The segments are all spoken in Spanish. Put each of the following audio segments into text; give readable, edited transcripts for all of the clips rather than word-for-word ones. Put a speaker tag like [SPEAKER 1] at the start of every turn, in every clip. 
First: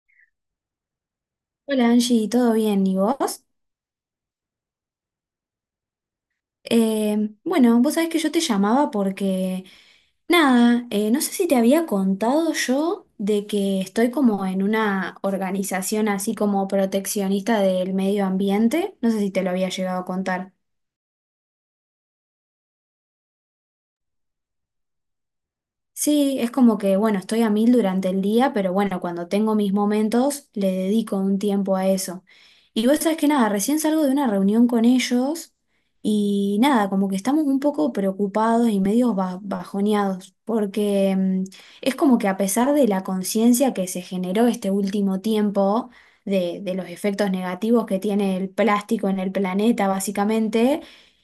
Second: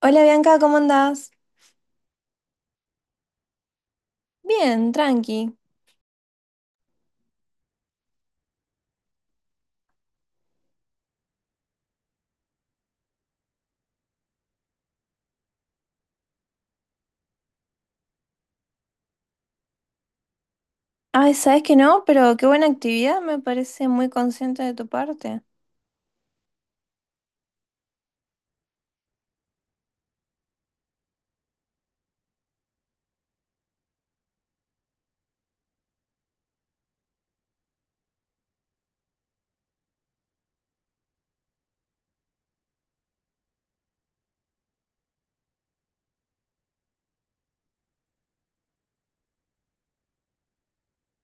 [SPEAKER 1] Hola Bianca, ¿cómo andás?
[SPEAKER 2] Hola Angie, ¿todo bien? ¿Y vos?
[SPEAKER 1] Bien, tranqui.
[SPEAKER 2] Bueno, vos sabés que yo te llamaba porque, nada, no sé si te había contado yo de que estoy como en una organización así como proteccionista del medio ambiente, no sé si te lo había llegado a contar.
[SPEAKER 1] Ay, sabes que no, pero qué buena actividad, me parece muy consciente de tu parte.
[SPEAKER 2] Sí, es como que, bueno, estoy a mil durante el día, pero bueno, cuando tengo mis momentos, le dedico un tiempo a eso. Y vos sabés que nada, recién salgo de una reunión con ellos y nada, como que estamos un poco preocupados y medio bajoneados, porque es como que a pesar de la conciencia que se generó este último tiempo, de los efectos negativos que tiene el plástico en el planeta, básicamente,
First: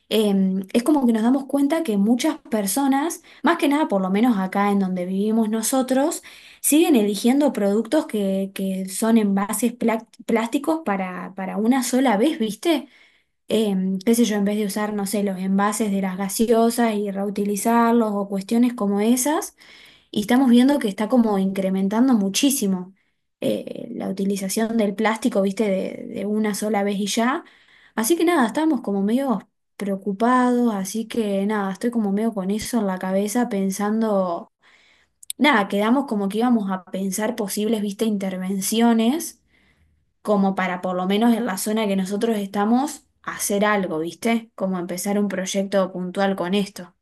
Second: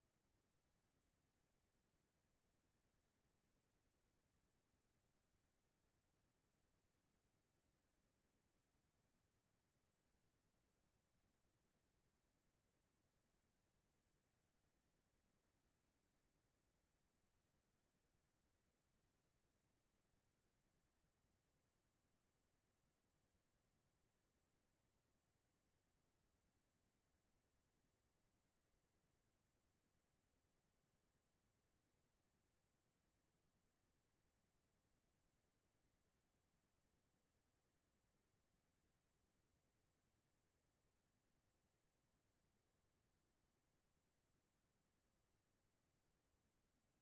[SPEAKER 2] es como que nos damos cuenta que muchas personas más que nada, por lo menos acá en donde vivimos nosotros, siguen eligiendo productos que son envases plásticos para una sola vez, ¿viste? Qué sé yo, en vez de usar, no sé, los envases de las gaseosas y reutilizarlos o cuestiones como esas. Y estamos viendo que está como incrementando muchísimo la utilización del plástico, viste, de una sola vez y ya. Así que nada, estamos como medio preocupados, así que nada, estoy como medio con eso en la cabeza pensando, nada, quedamos como que íbamos a pensar posibles, viste, intervenciones, como para por lo menos en la zona que nosotros estamos hacer algo, viste, como empezar un proyecto puntual con esto.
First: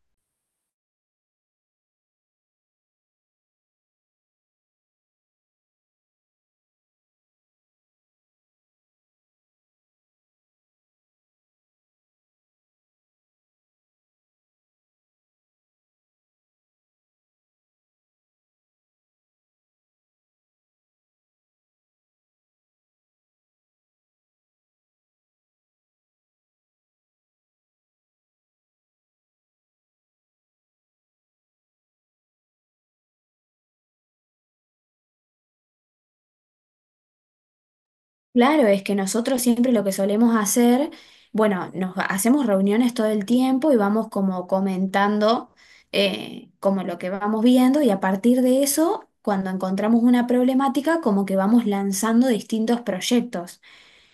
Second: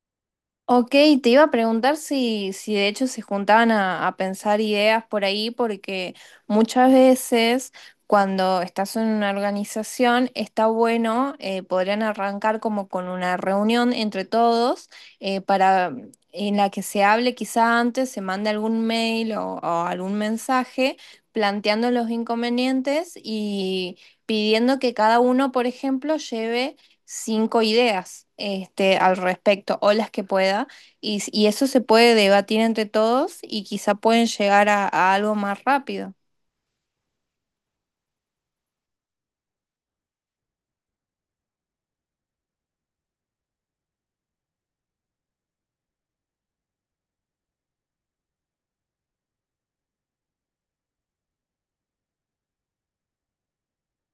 [SPEAKER 1] Ok, te iba a preguntar si de hecho se juntaban a pensar ideas por ahí, porque muchas veces cuando estás en una organización está bueno, podrían arrancar como con una reunión entre todos para en la que se hable quizá antes, se mande algún mail o algún mensaje planteando los inconvenientes y pidiendo que cada uno, por ejemplo, lleve 5 ideas este, al respecto o las que pueda y, y eso se puede debatir entre todos y quizá pueden llegar a algo más rápido.
[SPEAKER 2] Claro, es que nosotros siempre lo que solemos hacer, bueno, hacemos reuniones todo el tiempo y vamos como comentando como lo que vamos viendo y a partir de eso, cuando encontramos una problemática, como que vamos lanzando distintos proyectos.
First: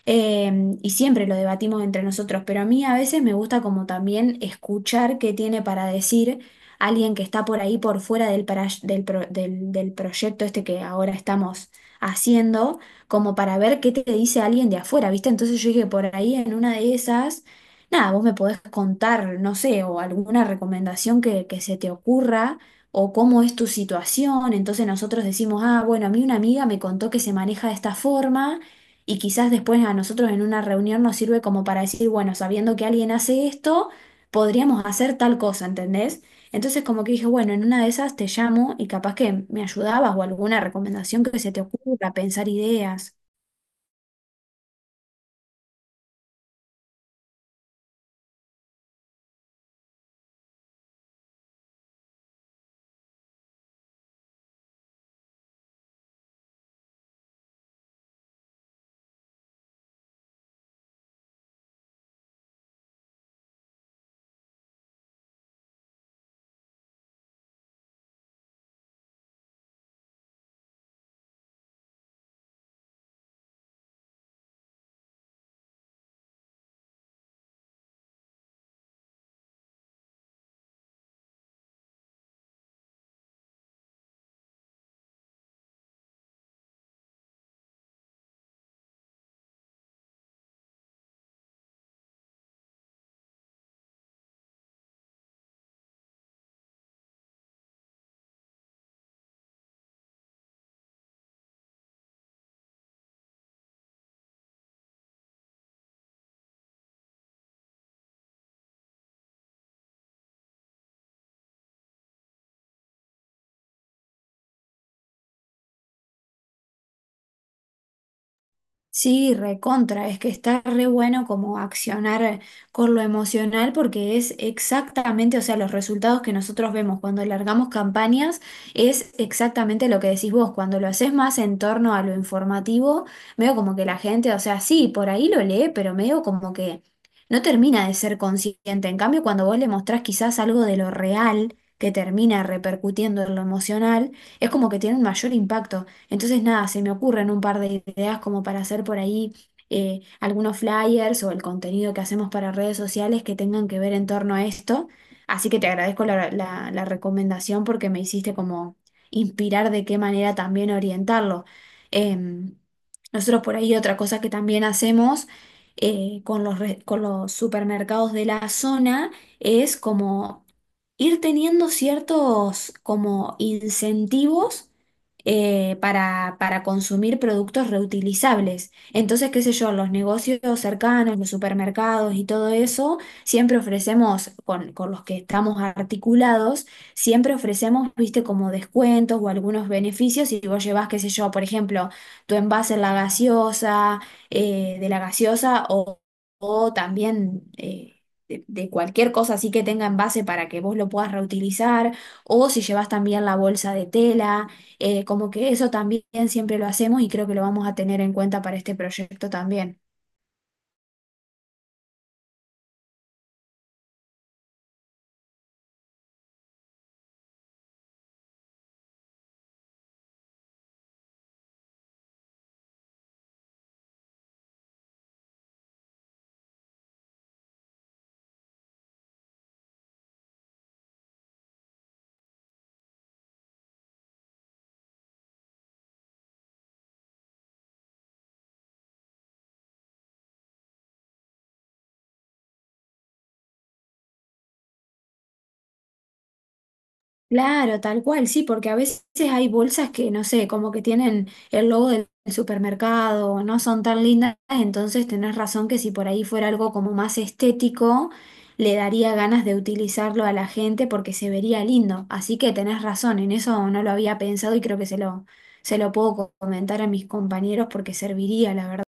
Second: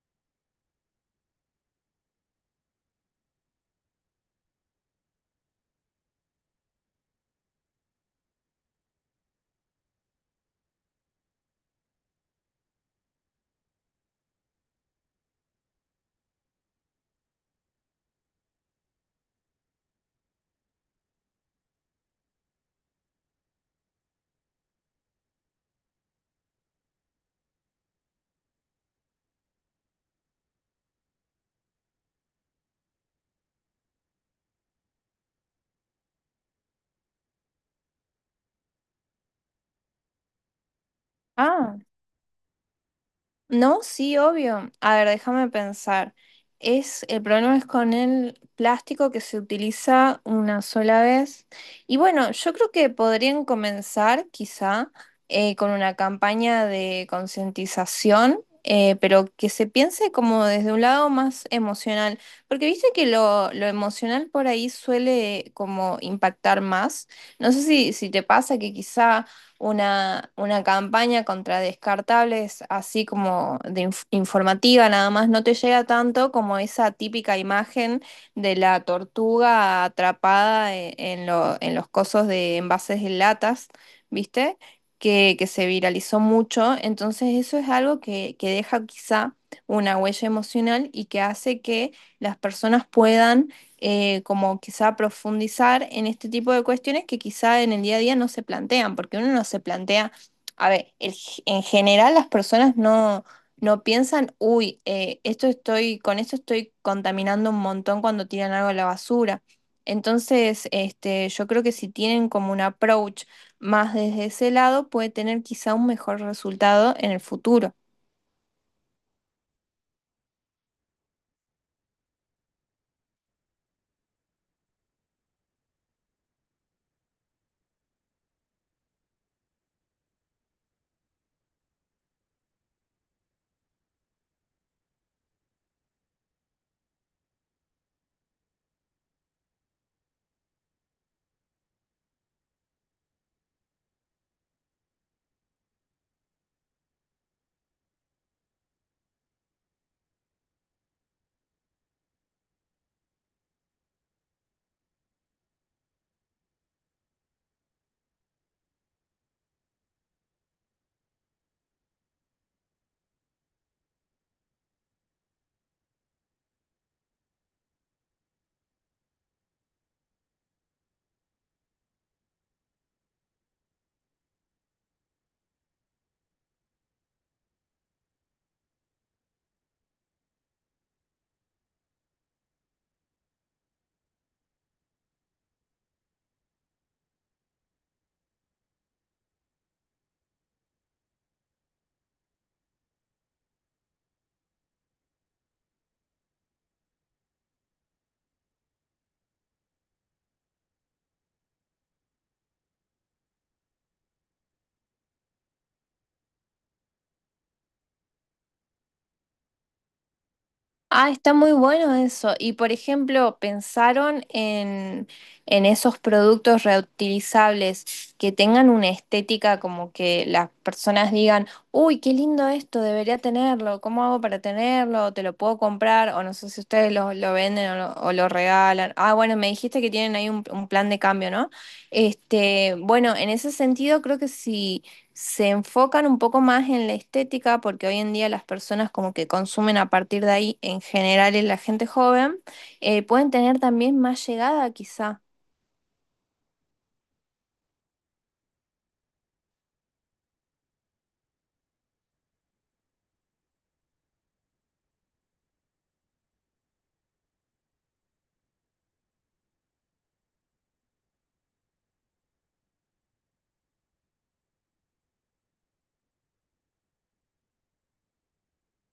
[SPEAKER 2] Y siempre lo debatimos entre nosotros, pero a mí a veces me gusta como también escuchar qué tiene para decir alguien que está por ahí por fuera del, para- del, pro- del del proyecto este que ahora estamos haciendo como para ver qué te dice alguien de afuera, ¿viste? Entonces yo dije, por ahí en una de esas, nada, vos me podés contar, no sé, o alguna recomendación que se te ocurra, o cómo es tu situación. Entonces nosotros decimos, ah, bueno, a mí una amiga me contó que se maneja de esta forma. Y quizás después a nosotros en una reunión nos sirve como para decir, bueno, sabiendo que alguien hace esto, podríamos hacer tal cosa, ¿entendés? Entonces como que dije, bueno, en una de esas te llamo y capaz que me ayudabas o alguna recomendación que se te
[SPEAKER 1] Ah,
[SPEAKER 2] ocurra, pensar ideas.
[SPEAKER 1] no, sí, obvio. A ver, déjame pensar. Es, el problema es con el plástico que se utiliza una sola vez. Y bueno, yo creo que podrían comenzar quizá con una campaña de concientización, pero que se piense como desde un lado más emocional, porque viste que lo emocional por ahí suele como impactar más. No sé si te pasa que quizá una campaña contra descartables, así como de informativa nada más, no te llega tanto como esa típica imagen de la tortuga atrapada en los cosos de envases de latas, ¿viste? Que se viralizó mucho. Entonces eso es algo que deja quizá una huella emocional y que hace que las personas puedan como quizá profundizar en este tipo de cuestiones que quizá en el día a día no se plantean, porque uno no se plantea, a ver, en general las personas no piensan, uy, con esto estoy contaminando un montón cuando tiran algo a la basura. Entonces, este, yo creo que si tienen como un approach más desde ese lado, puede tener quizá un mejor resultado en el futuro.
[SPEAKER 2] Sí, recontra, es que está re bueno como accionar con lo emocional porque es exactamente, o sea, los resultados que nosotros vemos cuando largamos campañas es exactamente lo que decís vos, cuando lo haces más en torno a lo informativo, medio como que la gente, o sea, sí, por ahí lo lee, pero medio como que no termina de ser consciente. En cambio, cuando vos le mostrás quizás algo de lo real que termina repercutiendo en lo emocional, es como que tiene un mayor impacto. Entonces, nada, se me ocurren un par de ideas como para hacer por ahí algunos flyers o el contenido que hacemos para redes sociales que tengan que ver en torno a esto. Así que te agradezco la recomendación porque me hiciste como inspirar de qué manera también orientarlo. Em, Nosotros por ahí otra cosa que también hacemos con con los supermercados de la zona es como ir teniendo ciertos como incentivos para consumir productos reutilizables. Entonces, qué sé yo, los negocios cercanos, los supermercados y todo eso, siempre ofrecemos, con los que estamos articulados, siempre ofrecemos, viste, como descuentos o algunos beneficios. Si vos llevas, qué sé yo, por ejemplo, tu envase en la gaseosa, de la gaseosa o también... de cualquier cosa así que tenga envase para que vos lo puedas reutilizar, o si llevas también la bolsa de tela, como que eso también siempre lo hacemos y creo que lo vamos a tener en cuenta para este proyecto también.
[SPEAKER 1] Ah, está muy bueno eso. Y por ejemplo, ¿pensaron en esos productos reutilizables que tengan una estética como que las personas digan, uy, qué lindo esto, debería tenerlo, ¿cómo hago para tenerlo? ¿Te lo puedo comprar? O no sé si ustedes lo venden o lo regalan. Ah, bueno, me dijiste que tienen ahí un plan de cambio, ¿no? Este, bueno, en ese sentido creo que sí se enfocan un poco más en la estética, porque hoy en día las personas como que consumen a partir de ahí, en general en la gente joven, pueden tener también más llegada quizá.
[SPEAKER 2] Claro, tal cual, sí, porque a veces hay bolsas que, no sé, como que tienen el logo del supermercado, no son tan lindas, entonces tenés razón que si por ahí fuera algo como más estético, le daría ganas de utilizarlo a la gente porque se vería lindo. Así que tenés razón, en eso no lo había pensado y creo que se lo puedo comentar a mis compañeros porque serviría, la verdad.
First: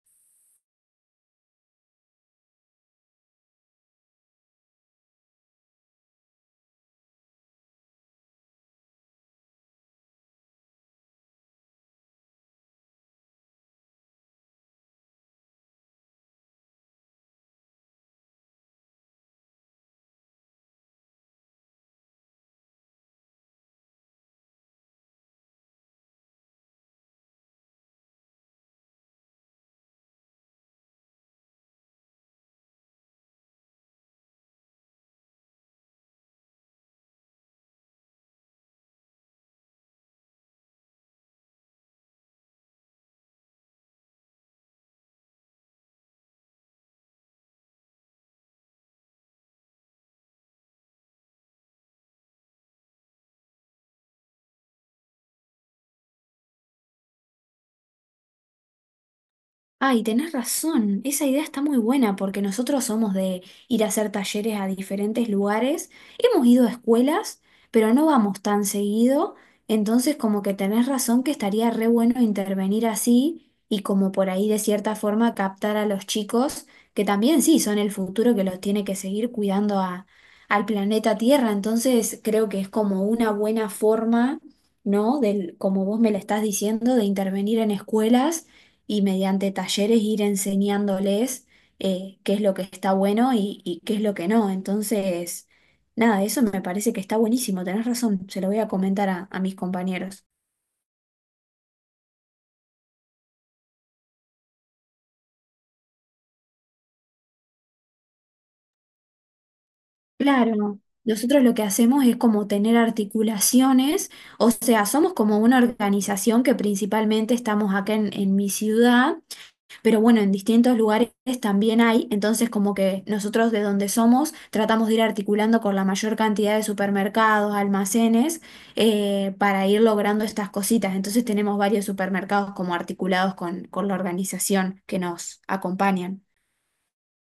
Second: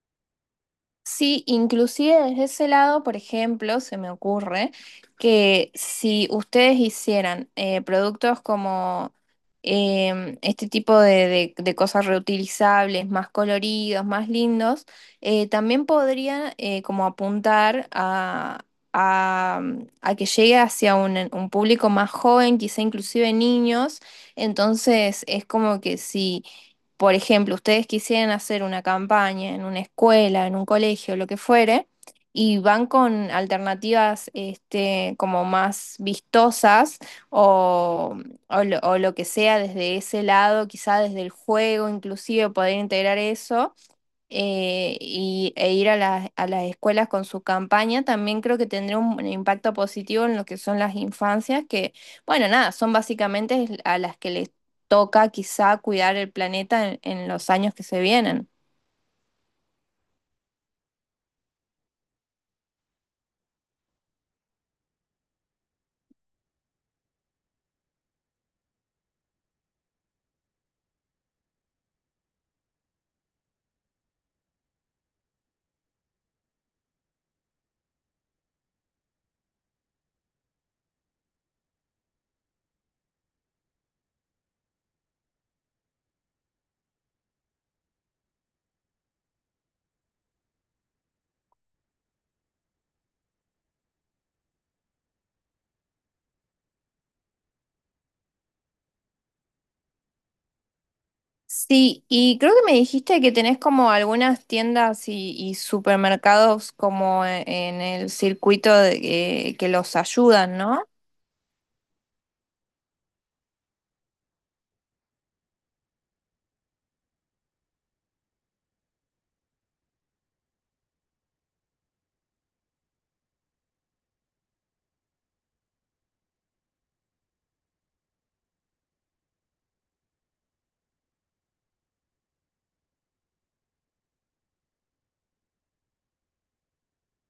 [SPEAKER 1] Sí, inclusive desde ese lado, por ejemplo, se me ocurre que si ustedes hicieran productos como este tipo de cosas reutilizables, más coloridos, más lindos, también podrían como apuntar a- a que llegue hacia un público más joven, quizá inclusive niños. Entonces es como que si por ejemplo, ustedes quisieran hacer una campaña en una escuela, en un colegio, lo que fuere, y van con alternativas este, como más vistosas o, o lo que sea desde ese lado, quizá desde el juego, inclusive poder integrar eso, e ir a a las escuelas con su campaña, también creo que tendría un impacto positivo en lo que son las infancias, que, bueno, nada, son básicamente a las que les toca quizá cuidar el planeta en los años que se vienen.
[SPEAKER 2] Ay, tenés razón, esa idea está muy buena porque nosotros somos de ir a hacer talleres a diferentes lugares, hemos ido a escuelas, pero no vamos tan seguido, entonces como que tenés razón que estaría re bueno intervenir así y como por ahí de cierta forma captar a los chicos, que también sí son el futuro que los tiene que seguir cuidando a, al planeta Tierra, entonces creo que es como una buena forma, ¿no? Del, como vos me la estás diciendo, de intervenir en escuelas y mediante talleres ir enseñándoles qué es lo que está bueno y qué es lo que no. Entonces, nada, eso me parece que está buenísimo, tenés razón, se lo voy a comentar a mis compañeros.
[SPEAKER 1] Sí, y creo que me dijiste que tenés como algunas tiendas y supermercados como en el circuito que los ayudan,
[SPEAKER 2] Claro,
[SPEAKER 1] ¿no?
[SPEAKER 2] nosotros lo que hacemos es como tener articulaciones, o sea, somos como una organización que principalmente estamos acá en mi ciudad. Pero bueno, en distintos lugares también hay, entonces como que nosotros de donde somos tratamos de ir articulando con la mayor cantidad de supermercados, almacenes, para ir logrando estas cositas. Entonces tenemos varios supermercados como articulados con la organización que nos acompañan.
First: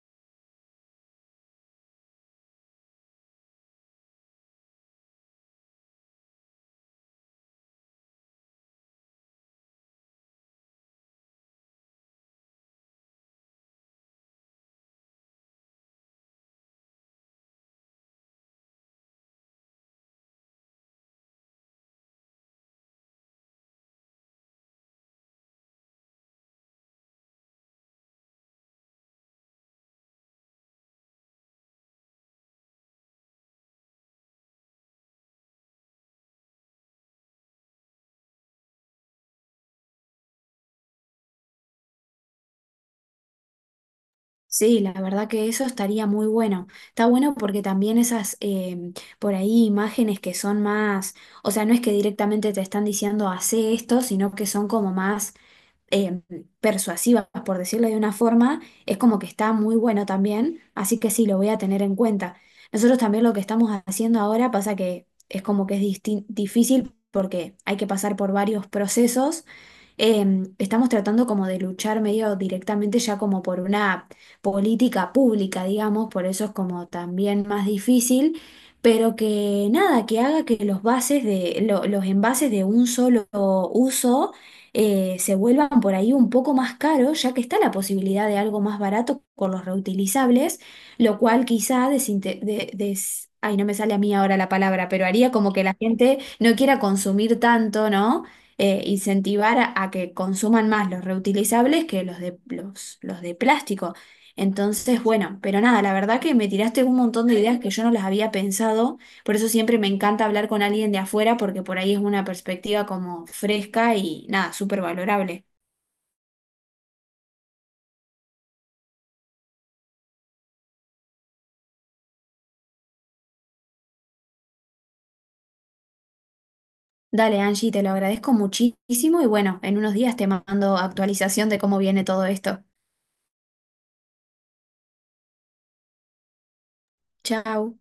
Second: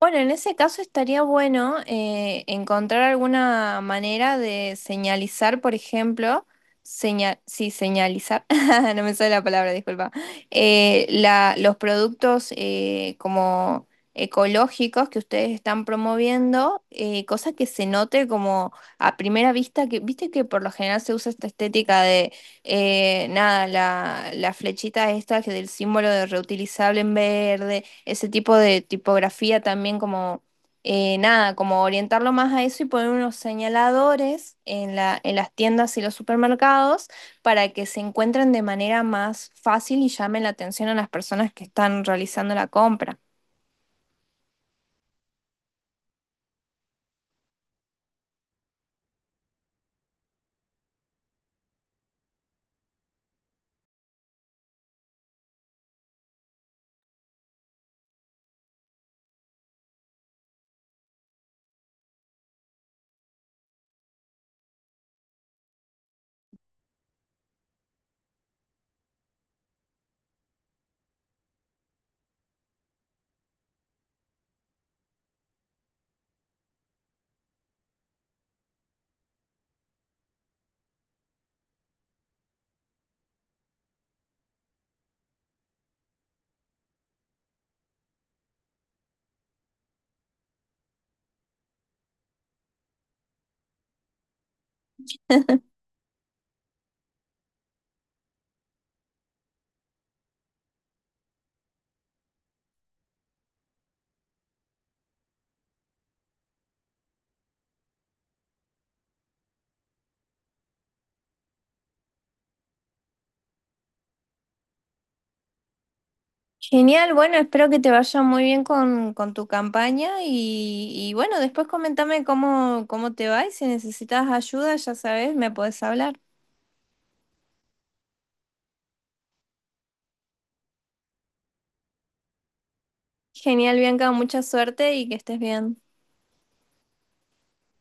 [SPEAKER 1] Bueno, en ese caso estaría bueno encontrar alguna manera de señalizar, por ejemplo, señal, sí, señalizar, no me sale la palabra, disculpa, la, los productos como ecológicos que ustedes están promoviendo, cosa que se note como a primera vista, que viste que por lo general se usa esta estética de, nada, la flechita esta que del símbolo de reutilizable en verde ese tipo de tipografía también como, nada, como orientarlo más a eso y poner unos señaladores en la, en las tiendas y los supermercados para que se encuentren de manera más fácil y llamen la atención a las personas que están realizando la compra.
[SPEAKER 2] Sí, la verdad que eso estaría muy bueno. Está bueno porque también esas, por ahí, imágenes que son más, o sea, no es que directamente te están diciendo hace esto, sino que son como más eh, persuasivas, por decirlo de una forma, es como que está muy bueno también, así que sí, lo voy a tener en cuenta. Nosotros también lo que estamos haciendo ahora pasa que es como que es difícil porque hay que pasar por varios procesos. Estamos tratando como de luchar medio directamente ya como por una política pública, digamos, por eso es como también más difícil, pero que nada, que haga que los bases de los envases de un solo uso se vuelvan por ahí un poco más caros, ya que está la posibilidad de algo más barato con los reutilizables, lo cual quizá ay, no me sale a mí ahora la palabra, pero haría como que la gente no quiera consumir tanto, ¿no? Incentivar a que consuman más los reutilizables que los de plástico. Entonces, bueno, pero nada, la verdad que me tiraste un montón de ideas que yo no las había pensado. Por eso siempre me encanta hablar con alguien de afuera porque por ahí es una perspectiva como fresca y nada, súper valorable.
[SPEAKER 1] Genial, bueno, espero que te vaya muy bien con tu campaña y bueno, después comentame cómo, cómo te va y si necesitas ayuda, ya sabes, me puedes hablar.
[SPEAKER 2] Dale, Angie, te lo agradezco muchísimo y bueno, en unos días te mando actualización de cómo viene todo esto.
[SPEAKER 1] Genial, Bianca, mucha suerte y que estés bien.
[SPEAKER 2] Chao.